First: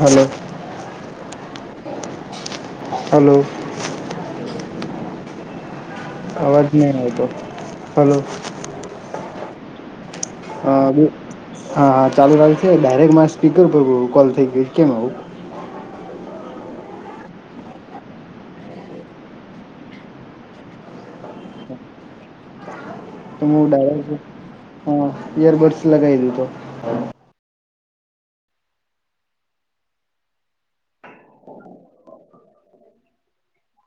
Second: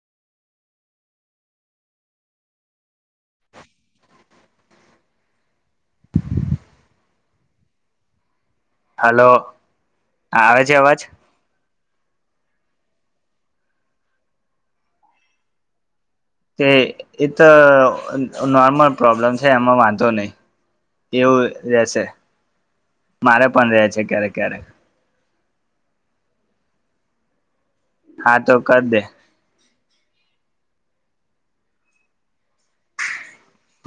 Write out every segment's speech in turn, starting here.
Hello. Hello. અવાજ નહા આવતો હલો. હલો. આવે છે હા અવાજ. બે હા હા ચાલુ રાખ્યું છે ડાયરેક્ટ મારા સ્પીકર પર કોલ થઈ ગયો કેમ આવું. કે એ તો નોર્મલ પ્રોબ્લમ છે એમાં વાંધો નહી એવું રેશે. તો મારે પણ રે છે ડાયરેક્ટ ક્યારેક ક્યારેક ઇયરબડ્સ લગાવી દીથો. [inaudible] હા, તો કરી દે.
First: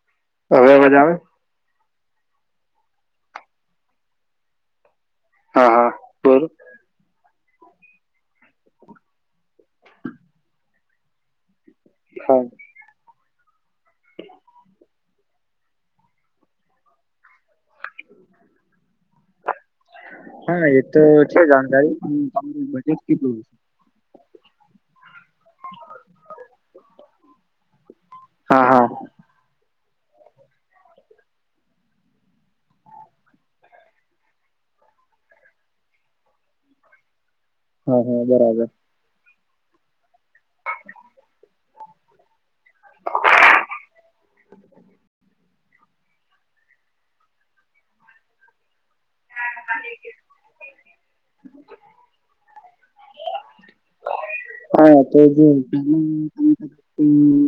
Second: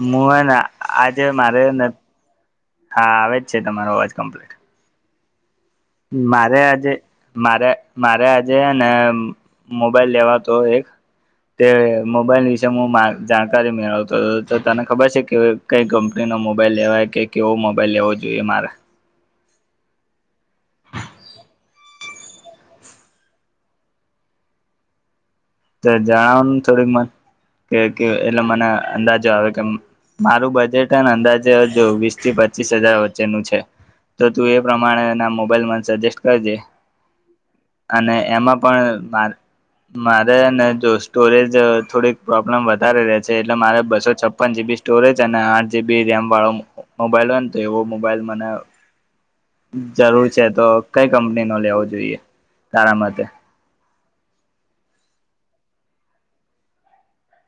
મુુહ હવે અવાજ આવે આજે મારે હા, આવે જ છે તમારો અવાજ કમ્પ્લીટ. હા હા બોલ મારે આજે.. મારે.. મારે આજે. ને મોબાઈલ લેવાતો. એક તે હા મોબાઈલ વિશે હું જાણકારી મેળવતો હતો. તને ખબર છે કે કઈ કંપની ન મોબાઈલ લેવાય, કે કેવો મોબાઈલ લેવો જોઈએ મારે? હા, એ તો છે જાણકારી. હ, તમારું બજેટ કેટલું હશે? કયા? એલા, હા મને હા અંદાજો આવે. મારું બજેટ, અને અંદાજે હજુ વીસ થી પચીસ હજાર વચ્ચેનું છે. તો તું એ પ્રમાણેના મોબાઈલમાં સજેસ્ટ કરજે. હા અને હા એમાં બરાબર પણ મારે જો સ્ટોરેજ થોડીક પ્રોબ્લેમ વધારે રે છે, એટલે મારે બસો છપ્પન જીબી સ્ટોરેજ અને આઠ જીબી રેમ વાળો મોબાઈલ હોય ને, તો એવો મોબાઈલ મને જરૂર છે. તો કઈ કંપની નો લેવો જોઈએ, તારા માટે? હા, તો જો ગેમ્સિ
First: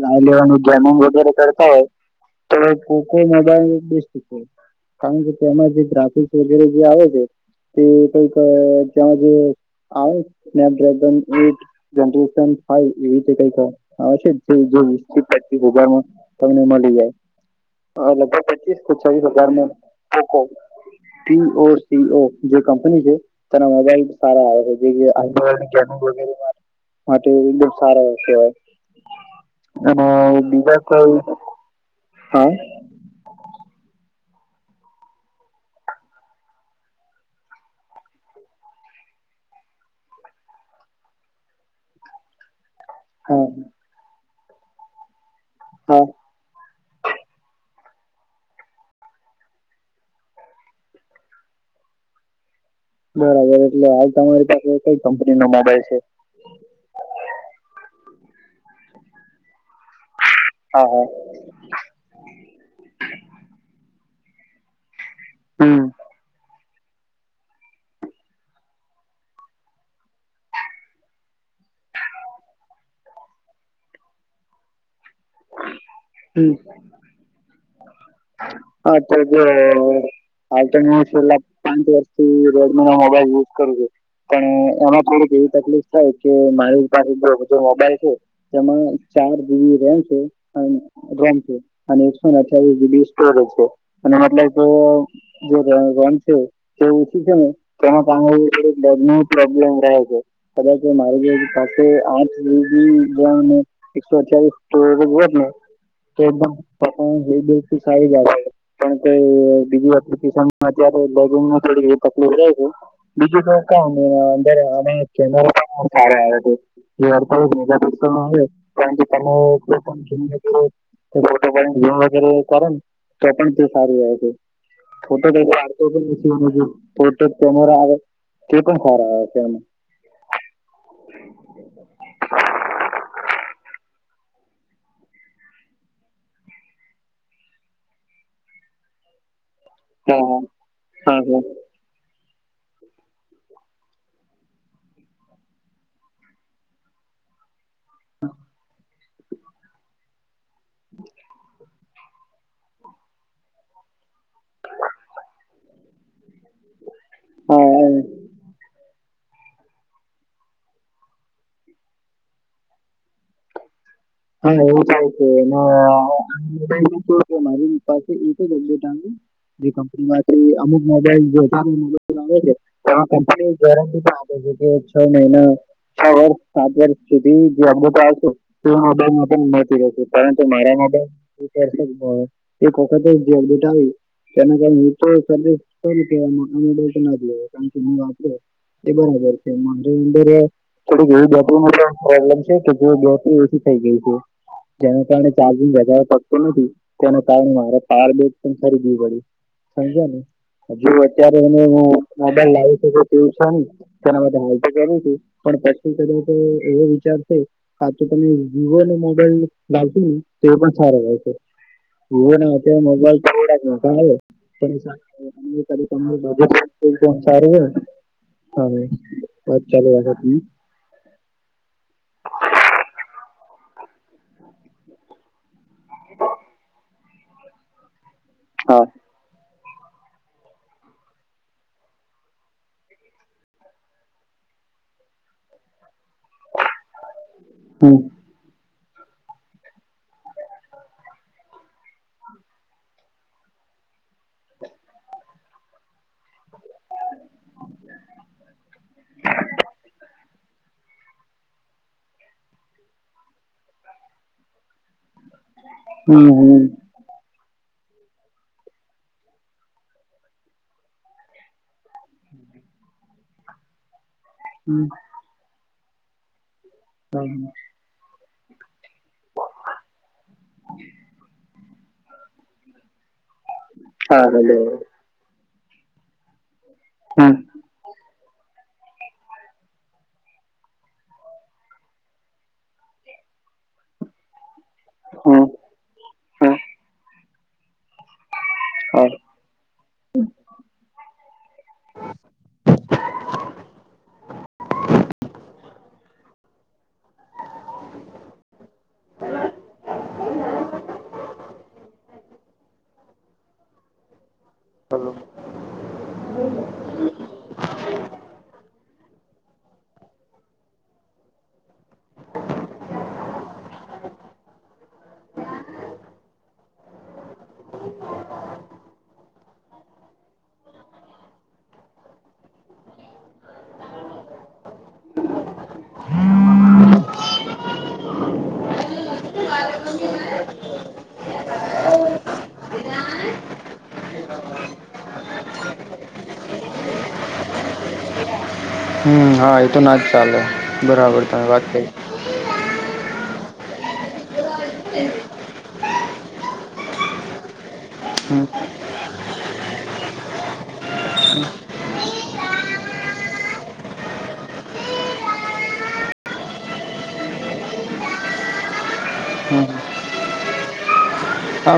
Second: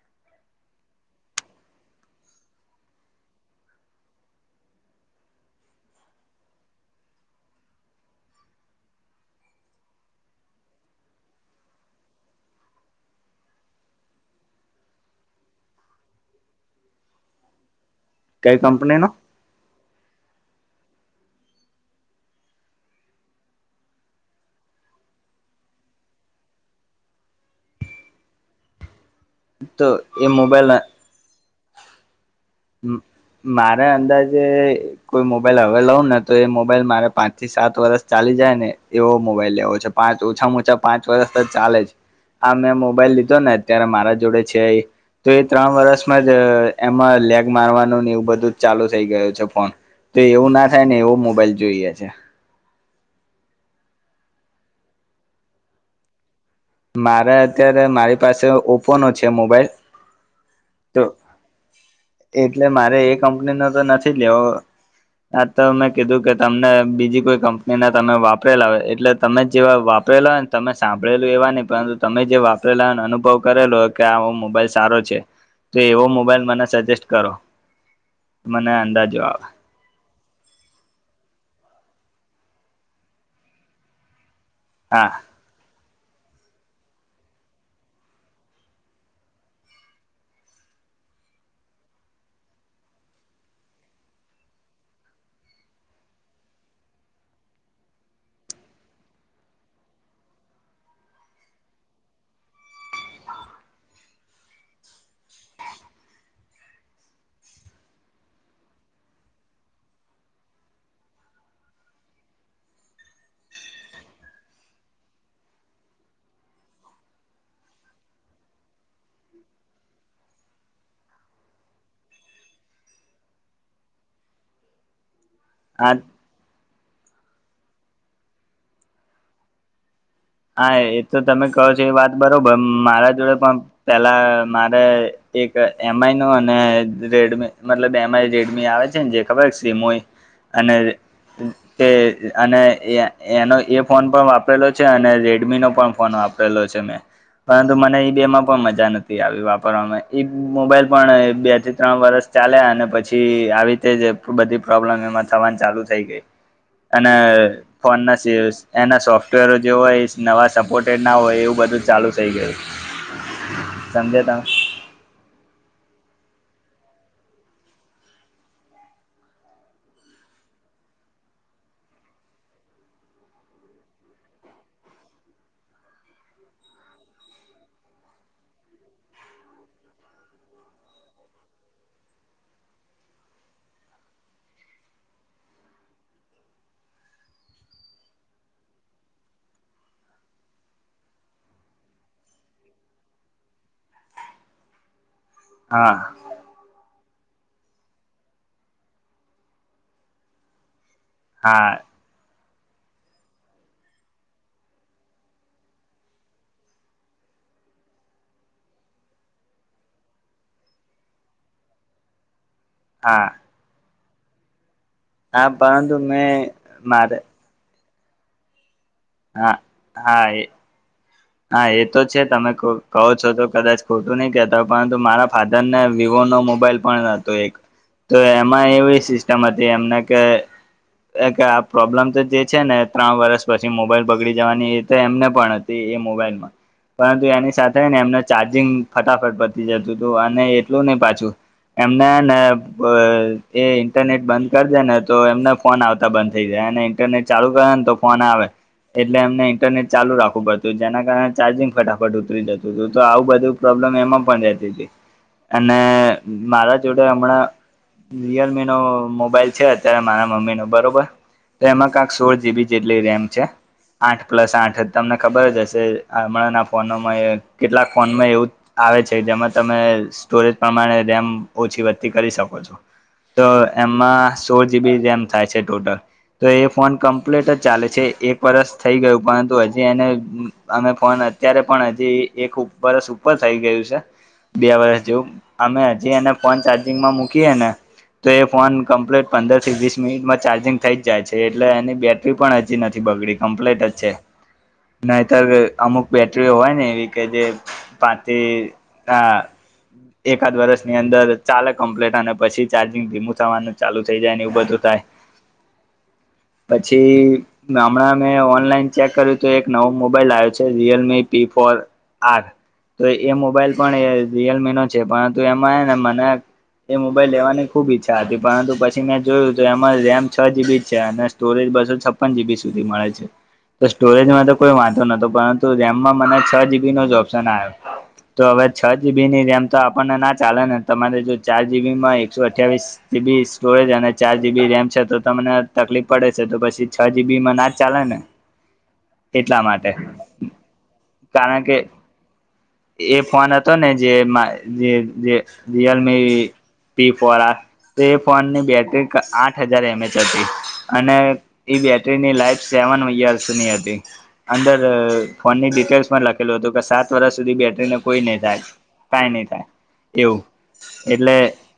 હોય, તો પોકો મોબાઈલ. કારણ કે, તેમાં જે ગ્રાફિક જે આવે છે, તે કંઈક ત્યા જે આવે, સ્નેપડ્રેગન એવી તે કંઈક આવે છે. તમને મળી જાય. હ લગભગ કઈ પચીસ પ કંપનીનો ચવીસ હજારમાં [unintelligible] ટી ઓ સી ઓ જે કંપની છે, તેના મોબાઈલ સારા આવે છે જેમ સાર તો અને એ મોબાઈલ બીજા કોઈ? હા મારે અંદાજે જે કોઈ મોબાઈલ હવે લઉં ને તો એ મોબાઈલ મારે પાંચ થી સાત વર્ષ ચાલી જાય ને એવો મોબાઈલ લેવો છે, પાંચ ઓછા માં ઓછા પાંચ વર્ષ ચાલે છે આ મે મોબાઈલ લીધો હા ને અત્યારે મારા જોડે છેએ તો એ ત્રણ હા વર્ષમાં જ એમાં લે્ મા એવું બધું જ ચાલુ થઈ ગયું છે, ફોન તો એવું ના થાય ને એવું મોબાઈલ જોઈએ છે. બરાબર એટલે હાલ તમારી પાસે કઈ કંપનીનો મોબાઈલ છે? મારે અત્યારે મારી પાસે ઓપોનો છે, મોબાઈલ હા તો હા એટલે મારે એ કંપનીનો તો નથી [unintelligible] હા, તો હમ મેં કીધું કે તમને બીજી કોઈ કંપનીના તમે વાપરેલા હોય એટલે તમે જેવા વાપરેલા હોય, ને તમે સાંભળેલું એવા નહી પરંતુ તમે જે વાપરેલા અનુભવ કરેલો હોય કે આ મોબાઈલ સારો છે, તો એવો મોબાઈલ હમ મને સજેસ્ટ કરો, મને હા તો અંદાજો જો આવે. છેલ્લા પાંચ વર્ષથી રેડમીનો મોબાઈલ યુઝ કરું છું. પણ, એમાં હા થોડીક એવી તકલીફ થ‌ઇ કે મારી પાસે સમજો મોબાઈલ છે. તેમાં ચાર જી બી રેમ છે. [inaudible] એકસો ને અઠ્ઠાવીસ જી બી સ્ટોરેજ છે અને મતલબ કે જે રેમ છે તે ઓછી છે ને તેના કારણે ટેબ ની પ્રોબ્લેમ રહે છે કદાચ એ મારી જે [inaudible] આઠ જી બી રેમ અને એકસો અઠ્ઠાવીસ સ્ટોરેજ હોય ને [unintelligible] [inaudible] ફોટો પાડીને [inaudible] તો પણ તે સારું રહે છે. આ [unintelligible] [inaudible] કેમેરા આવે તે પણ સારા આવે છે એમ. હા એ તો તમે કહો છો એ વાત બરોબર મારા જોડે પણ પેલા મારે એક એમઆઈ નું અને રેડમી મતલબ એમ આઈ રેડમી આવે છે ને જે ખબર છ. એમ હોય હા અને હા હા તે અને એ એનો એ ફોન પણ વાપરેલો છે અને રેડમી નો પણ ફોન વાપરેલો છે મેં પરંતુ મને ઈ બેમાં પણ મજા નથી આવી વાપરવાવામાં મોબાઈલ પણ બે જ ત્રણ વરષ ચાાલ્યા અને પછી આવી તે જ બધી પ્રોબ્લેમ એમાં થવાની ચાલુ થઈ ગઈ. અને હા ફોન ના સ એના સોફ તારા જેવો વોઇસ. નવા સપોર્ટેડ ના હોય એવું બધું ચાલુ થઈ ગયું. સમજે હા તમે એવું જાય છે એ આબાઈલ કે મારી પાસે એક જ એબજેટ આવ જે કંપનીમાંથી અમુક મોબલ આવે છે એમાં કની ગર પણ આપે છે કે છ મહિના છ વર્ષ સાત વર્ષ સુધી જે અટ આવશે [unintelligible] ેરીકતિ [unintelligible] થઈ ગય છે, જેના કારણે ચાર્જિંગ હા વધગાવવા પડતો નથી. તેના કારણે મારે પાર બેટ પણરી દ પડ્યું, સમજ ને હજુ અત્યારે હા હ લાવી શ તેવું છે ને, તેના બધ હ તો કરું હતું, પણ પછી કા તો એવો વિચાર છે, આ તો તમે વિવો નો મોબાઈલ લાવશું ને તો પણ સારો આવેશે, વિવો ના મ મોબાઈલ હા ડક ક [unintelligible] પરેશાન હા પરંતુ કા ત મેં બજ મારે પંચા રહ [unintelligible] [unintelligible] હા બત ચાલુ છ હા તને. એ હા એ તો છે તમે કહો છો તો કદાચ ખોટું નહી કહેતા હો પરંતુ મારા ફાધર ને વિવો નો મોબાઈલ પણ હતો એક. તો એમાં હા એવી સિસ્ટમ હતી એમ કે આ પ્રોબ્લેમ તો જે છે ને ત્રણ વર્ષ પછી મોબાઈલ બગડી જવાની એ એમને પણ હતી એ મોબાઈલમાં, પરંતુ એની સાથે ને હમ એમને ચાર્જિંગ ફટાફટ પતી જતું હતું અને એટલું નહ પાછું એમને ને એ. નેટ બંધ કર દે ને તો એમને ફોન આવતા. બંધ થઈ જાય અને ઇન્ટરનેટ ચાલુ કરે ને તો ફોન આવે એટલે એમને ઇન્ટરનેટ ચાલુ રાખવું પડ. તો જેના કારણે ચાર્જિંગ ફટાફટ ઉતરી જતું હતું તો આવું બધું. પ્રોબ્લેમ એમાં પણ રહેતી હતી અને હમ મારા જોડે હમણાં. રિયલમી નો મોબાઈલ છે અત્યારે મારા મમ્મી નો બરોબર એમાં કંક સોળ જીબી જેટલી રેમ છે. આઠ પ્લસ આઠ હમ તમને. જ આપ. ફોનમાં કેટલાક ફોનમાં એવું. આવે છે જેમાં તમે સ્ટોરેજ પ્રમાણે રેમ. ઓછી વધતી કરી શકો છો તો હા એમાં હેલો સોળ જીબી રેમ થાય છે. ટોટા તો એ. ફોન હમ કમ્પ્લીટ જ ચાલે છે એક વરસ. થઈ ગયું પણંત હજ. એ અમે ફોન અત્યારે પણ હજી એક બરસ ઉપર થઈ ગયું છે. બે વર્ષ જેવ હમ અમે હજી એને હા ફોન ચાર્જિંગમાં મુકી. કે એને? તો એ ફોન હા કમ્પ્લીટ પંદર થી વીસ મિનિટમાં ચાર્જિંગ થઈ જ જાય છે, એટલે એની બેટરી પણ હજી નથી બગડી, કમ્પ્લીટ જ છે. ત્યારે અમુક બેટરીઓ હોય ને, એવી કે જે પાચ હા, એકાદ વર્ષની અંદર ચાલે કમ્પ્લીટ, અને પછી ચાર્જિંગ ધીમું થવાનું ચાલુ થઈ જાય. એવું બધું થાય. પછી હમણાં મે ઓનલાઈન ચેક કર્યું. તો એક નવો મોબાઈલ આવ્યો છે, રિયલમી પી ફોર આર. તો એ મોબાઈલ પણ એ રિયલમીનો છે. પરંતુ એમાં ને મને એ મોબાઈલ લેવાની ખૂબ ઈચ્છા હતી. પરંતુ પછી મેં જોયું, તો એમાં રેમ છ જીબી છે અને સ્ટોરેજ બસો છપ્પન જીબી સુધી મળે છે. તો સ્ટોરેજમાં તો કોઈ વાંધો નહતો, પરંતુ રેમમાં મને છ જીબી ન જ ઓપ્શન આવ્યો. તો હવે છ જીબી ની રેમ તો આપણને ના ચાલે ને? તમારે જો ચાર જીબીમાં એકસો અઠવીસ જીબી સ્ટોરેજ અને ચાર જીબી રેમ છે, તો તમને તકલીફ પડે છે. તો પછી છ જીબીમાં ના જ ચાલે ને. હમ, હા, એટલા એ તો માટે ના જ ચાલે. બરાબર, તમે કારણ વાત કે કહી. એ ફોન હતો ને, જે જે રિયલમી પી ફોર આ. તો એ હમ ફોનની બેટરી આઠ હજાર એમએચ હતી અને એ બેટરીની લાઈફ સેવન યર્સની હતી. અંદર ફોનની ડિટેલ્સમાં લખેલું હતું કે, સાત વર્ષ સુધી બેટરીને કોઈ નહી થાય, કંઈ નહીં હમ થાય એવું. એટલે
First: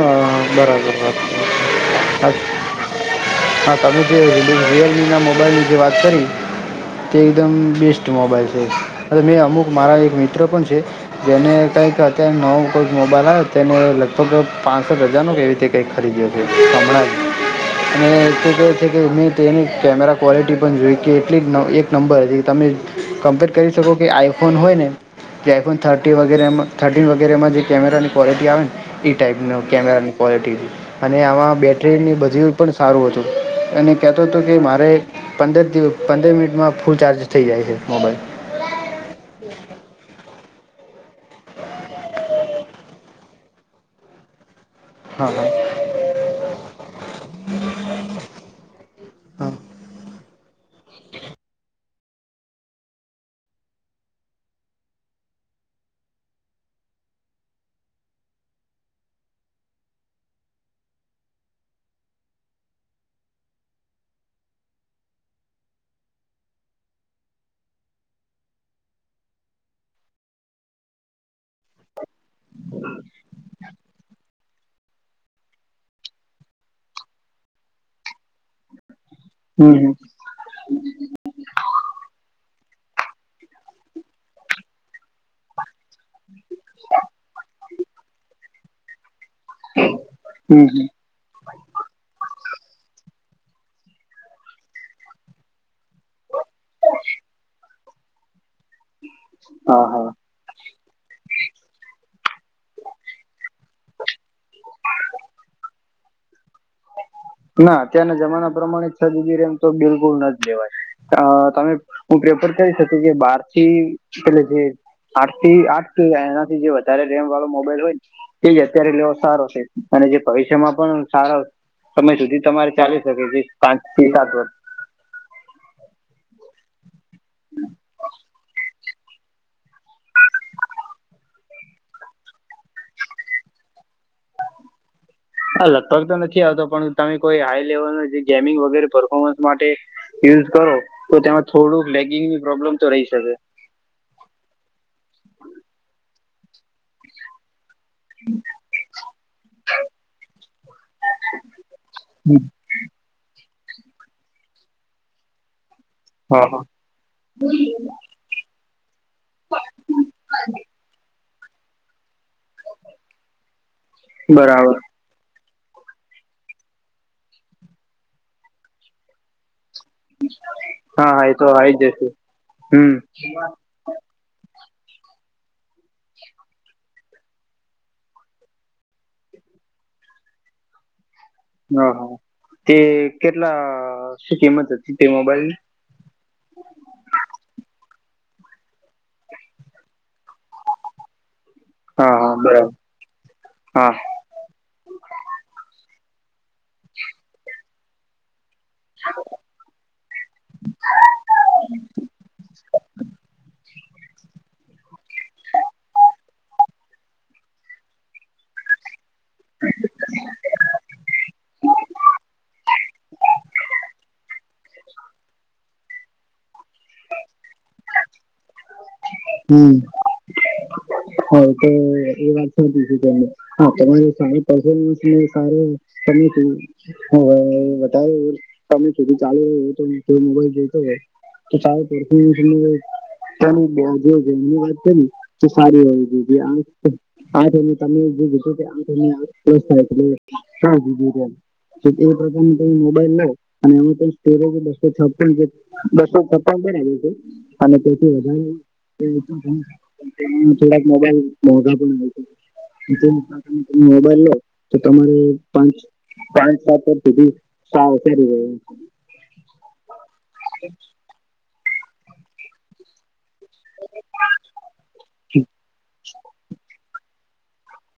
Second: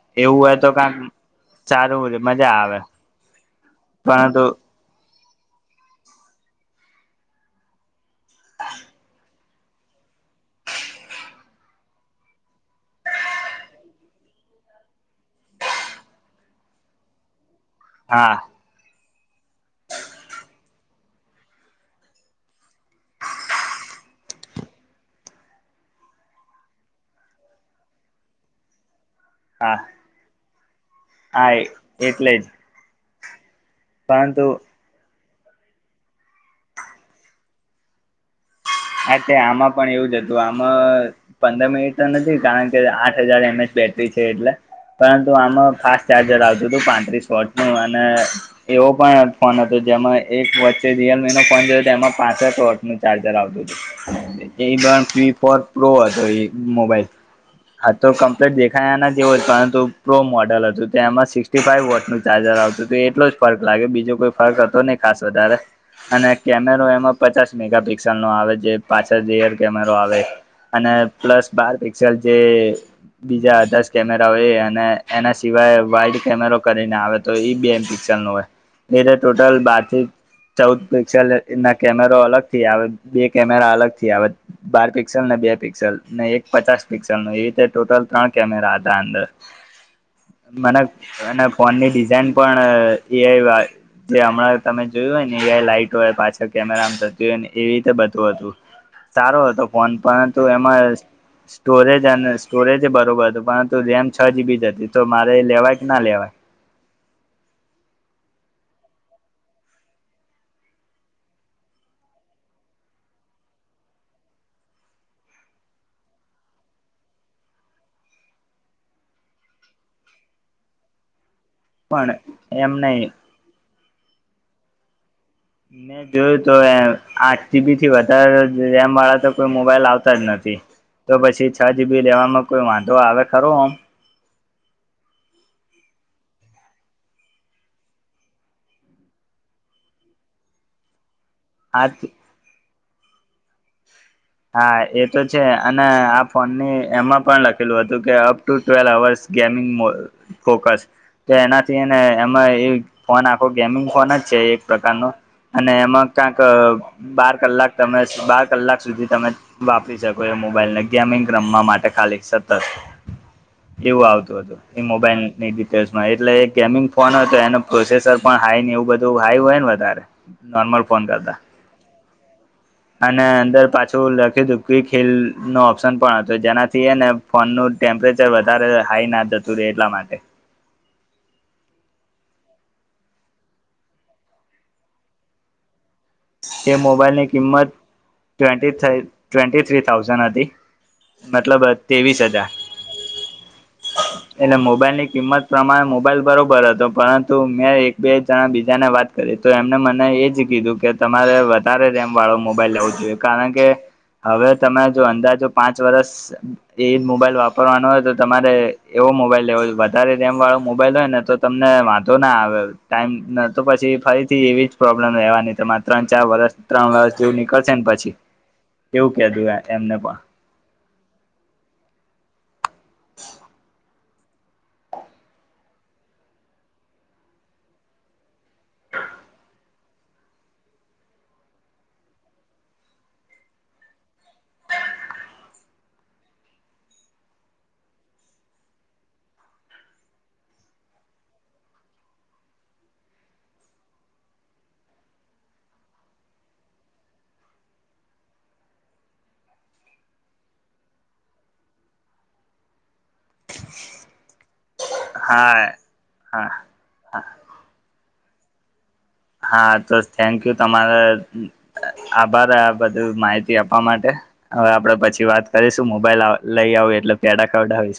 હા એવું હોય તો કાંક બરાબર સારું મજા આવે હા ત જે પરંતુ રિયલમીના મો [inaudible] ની જે વાત કરી તે એકદમ બેસ્ટ મોબાઈલ છે મેં અમુક મારા એક મિત્ર પણ છે, જેને કાંઈક અત્યારે નવો જ મોબાઈલ આવ્યો. તેને લગભગ પાંચ રજા નો કેવી રીતે કંઈક ખરીદ્યો છે હમણાં જ. અને હા શું કહે છે કે. તે એની કેમેરા ક્વૉલિટી પણ જોઈ કે, એટલી ન એક નંબર હતી. તમે કમ્પેર કરી શકો કે, આઈફોન હોય ને, જે આઈફોન થર્ટી વગેરેમાં થર્ટીન વગેરેમાં જે કેમેરાની ક્વૉલિટી આવે ને, એ ટાઈપ હા કેમેરાની ક્વાલિટી હતી. અને હા આમાં બેટરીની એટલે જ બધી પણ સારું હતું. એને કેત તો પરંતુ કે મારેારે. પંદર દિવસ પંદર મિનિટમાં ફૂલ ચાર્જ થઇ જાય છે મોબાઈલ. હા તે આમાં પણ એવું જ હતું. તો આમાં પંદર મિનિટ તો નથી કારણ કે આઠ હજાર એમ એચ બેટરી છે એટલે. હા પરંતુ હા આમાં ફાસ્ટ ચાર્જર આવતું હતું પાંત્રીસ વોટ નું અને એવો પણ હા ફોન હતો જેમાં. એક વચ્ચે રિયલમી નો ફોન જોયો તો એમાં પાંસઠ વર્ષનું ચાર્જર આવતું હતું. એ પણ ફી ફોર પ્રો હતો એ મોબાઈલ આ તો કમ્પ્લીટ દેખાયા ના એવો જ પરંતુ પ્રો મોડલ હતું તે એમાં સિક્ ફાઈવ વોટ નું ચાર્જર આવતું હતું એટલો જ ફર્ક લાગે બીજો કોઈ ફર્ક હતો નહી ખાસ વધારે અને કેમેરો એમાં પચાસ મેગા પિક્સલ નો આવે જે પાછા રયર કેમેરો આવે અને પ્લસ બાર પિકસેલ જે બીજા દસ કેમેરા હોય એ અને એના સિવાય વાઈડ કેમેરો કરીને આવે તો એ બે પિક્સલ નું હોય. એરે ટોટલ હમ બાર હમ થી ચૌદ પિક્સેલ ના કેમેરો અલગ, થી આવે બે. કેમેરા અલગ થી આવે બાર પિક્સલ ને બે પિક્સલ ને એક પચાસ પિક્સલ ન એવી રીતે ટોટલ ત્રણ કેમેરા હતા અંદર. હમ મને હમ મ. ફોન ની ડિઝાઇન પણ એઆઈ જે હમણાં તમે જોયું હોય ને એઆઈ લાઈટ હોય પાછા કેમેરા થતી હોય ને એવી રીતે બધ. તો હતું. સારો હતો હા ફોન હા પર એમ. સરેજ અને સ્ટોરેજ બરોબર હત પરંતુ રેમ છ જીબી હતી તો મારે લેવાય કે ના લેવાય. ના અત્યારના જમાના પ્રમાણે છ જુજી રેમ તો બિલકુલ ન જ લેવાય તમે હું પ્રેફર કરી શક કે બાર થી એટલે જે આઠ થી આઠ એનાથી જે વધારે રેમ વાળો મોબાઈલ હોયને એ જ અત્યારે લેવો સારો છે અને જે પવિષમાં પણ સારા સમય પણ સુધી તમારે એમ નહી ચાલી શકે પાંચ [inaudible] ને જો તો એ આઠ ટીબી થી વધારે રેમ વાળા તો કોઈ મોબાઈલ આવતા જ નથી તો પછી છ જીબી લેવામાં કોઈ વાંધો આવે ખરો ઓમ હા લગભગ તો નથી આવતો પણ તમે કોઈ હાઈ લેવલ ન જે ગેમિંગ વગેરે પરફોર્મન્સ માટે યુઝ કરો તો તેમાં થોડુંક હાથ લેગિંગની પ્રોબ્લમ તો રેય સકે ફને એમાં પણ લખેલું હતું કે up to twelve hours gaming focus તો એનાથી ને એમાં એ ફોન આ ગેમિંગ ફોન જ છે એક પ્રકાર નો અને માં ક્યાંક હા હા બાર કલાક તમે બાર કલાક સુધી વાપરી શકો એ મોબાઈલ ને ગેમ મિંગ રમવા માટે ખાલી સતત એવું આવતું હતું બરાબર એ મોબાઈલ ની કેસમાં એટલે એક ગેમિંગ ફોન હતો એનો પ્રોસેસર પણ હાઈ ને એવું બધું હાઈ હોય વધારે નોર્મલ ફોન હા હા કરતા એતો આવી જશે હમ કીધુ કે ખીલ નો ઓપ્શન પણ હતો જેનાથી એને ફોનનું ટેમ્પરેચર વધારે હાઈ ના જતું રે એટલા માટે હ હા તે કેટલા કિમત હતી તે મોબાઈલની કે મોબાઈલની કિંમત ટ્વેન્ટી ટ્વેન્ટી થ્રી ઠાઉન્સંડ હતી મતલબ હા ત્રેવીસ હા હજાર બરાબર હા અને મોબાઈલ ની કિંમત પ્રમાણે મો મોબાઈલ બરોબર હતો પરંતુ મેં એક બે જણા બીજા ને વાત કરી તો એમને મને એજ કીધું કે તમારે વધારે રેમ વાળો મોબાઈલ લેવો જોઈએ કારણ કે હવે તમે જો અંદાજો પાંચ વરષ એજ મોબાઈલ વાપરવાનો હોય તો તમારે એવો મોબાઈલ લેવો વધારે રેમ વાળો મોબાઈલ હોય ને તો તમને વાંધો ના આવે ટાઈમ તો પછી ફરીથી એવી જ પ્રોબ્લેમ રહેવાની તમા ત્રણ ચાર વરષ ત્રણ વરષ જેવું નીકળશે ને પછી. એવું કધું હમ એમને પણ હ તો એ વાત [unintelligible] [unintelligible] [unintelligible] થોડાક મોબાઈલ મોઘા પણ તમે મોબાઈલ લો તો તમારે હા પાંચ હા પાંચ સાત સુધી સા સ [unintelligible] હા તો થેન્ક યુ તમારે આભાર આ બધું માહિતી આપવા માટે, હવે આપડે પછી વાત કરીશું મોબાઈલ લઈ આવું એટલે કેડા ખવડાવિશ.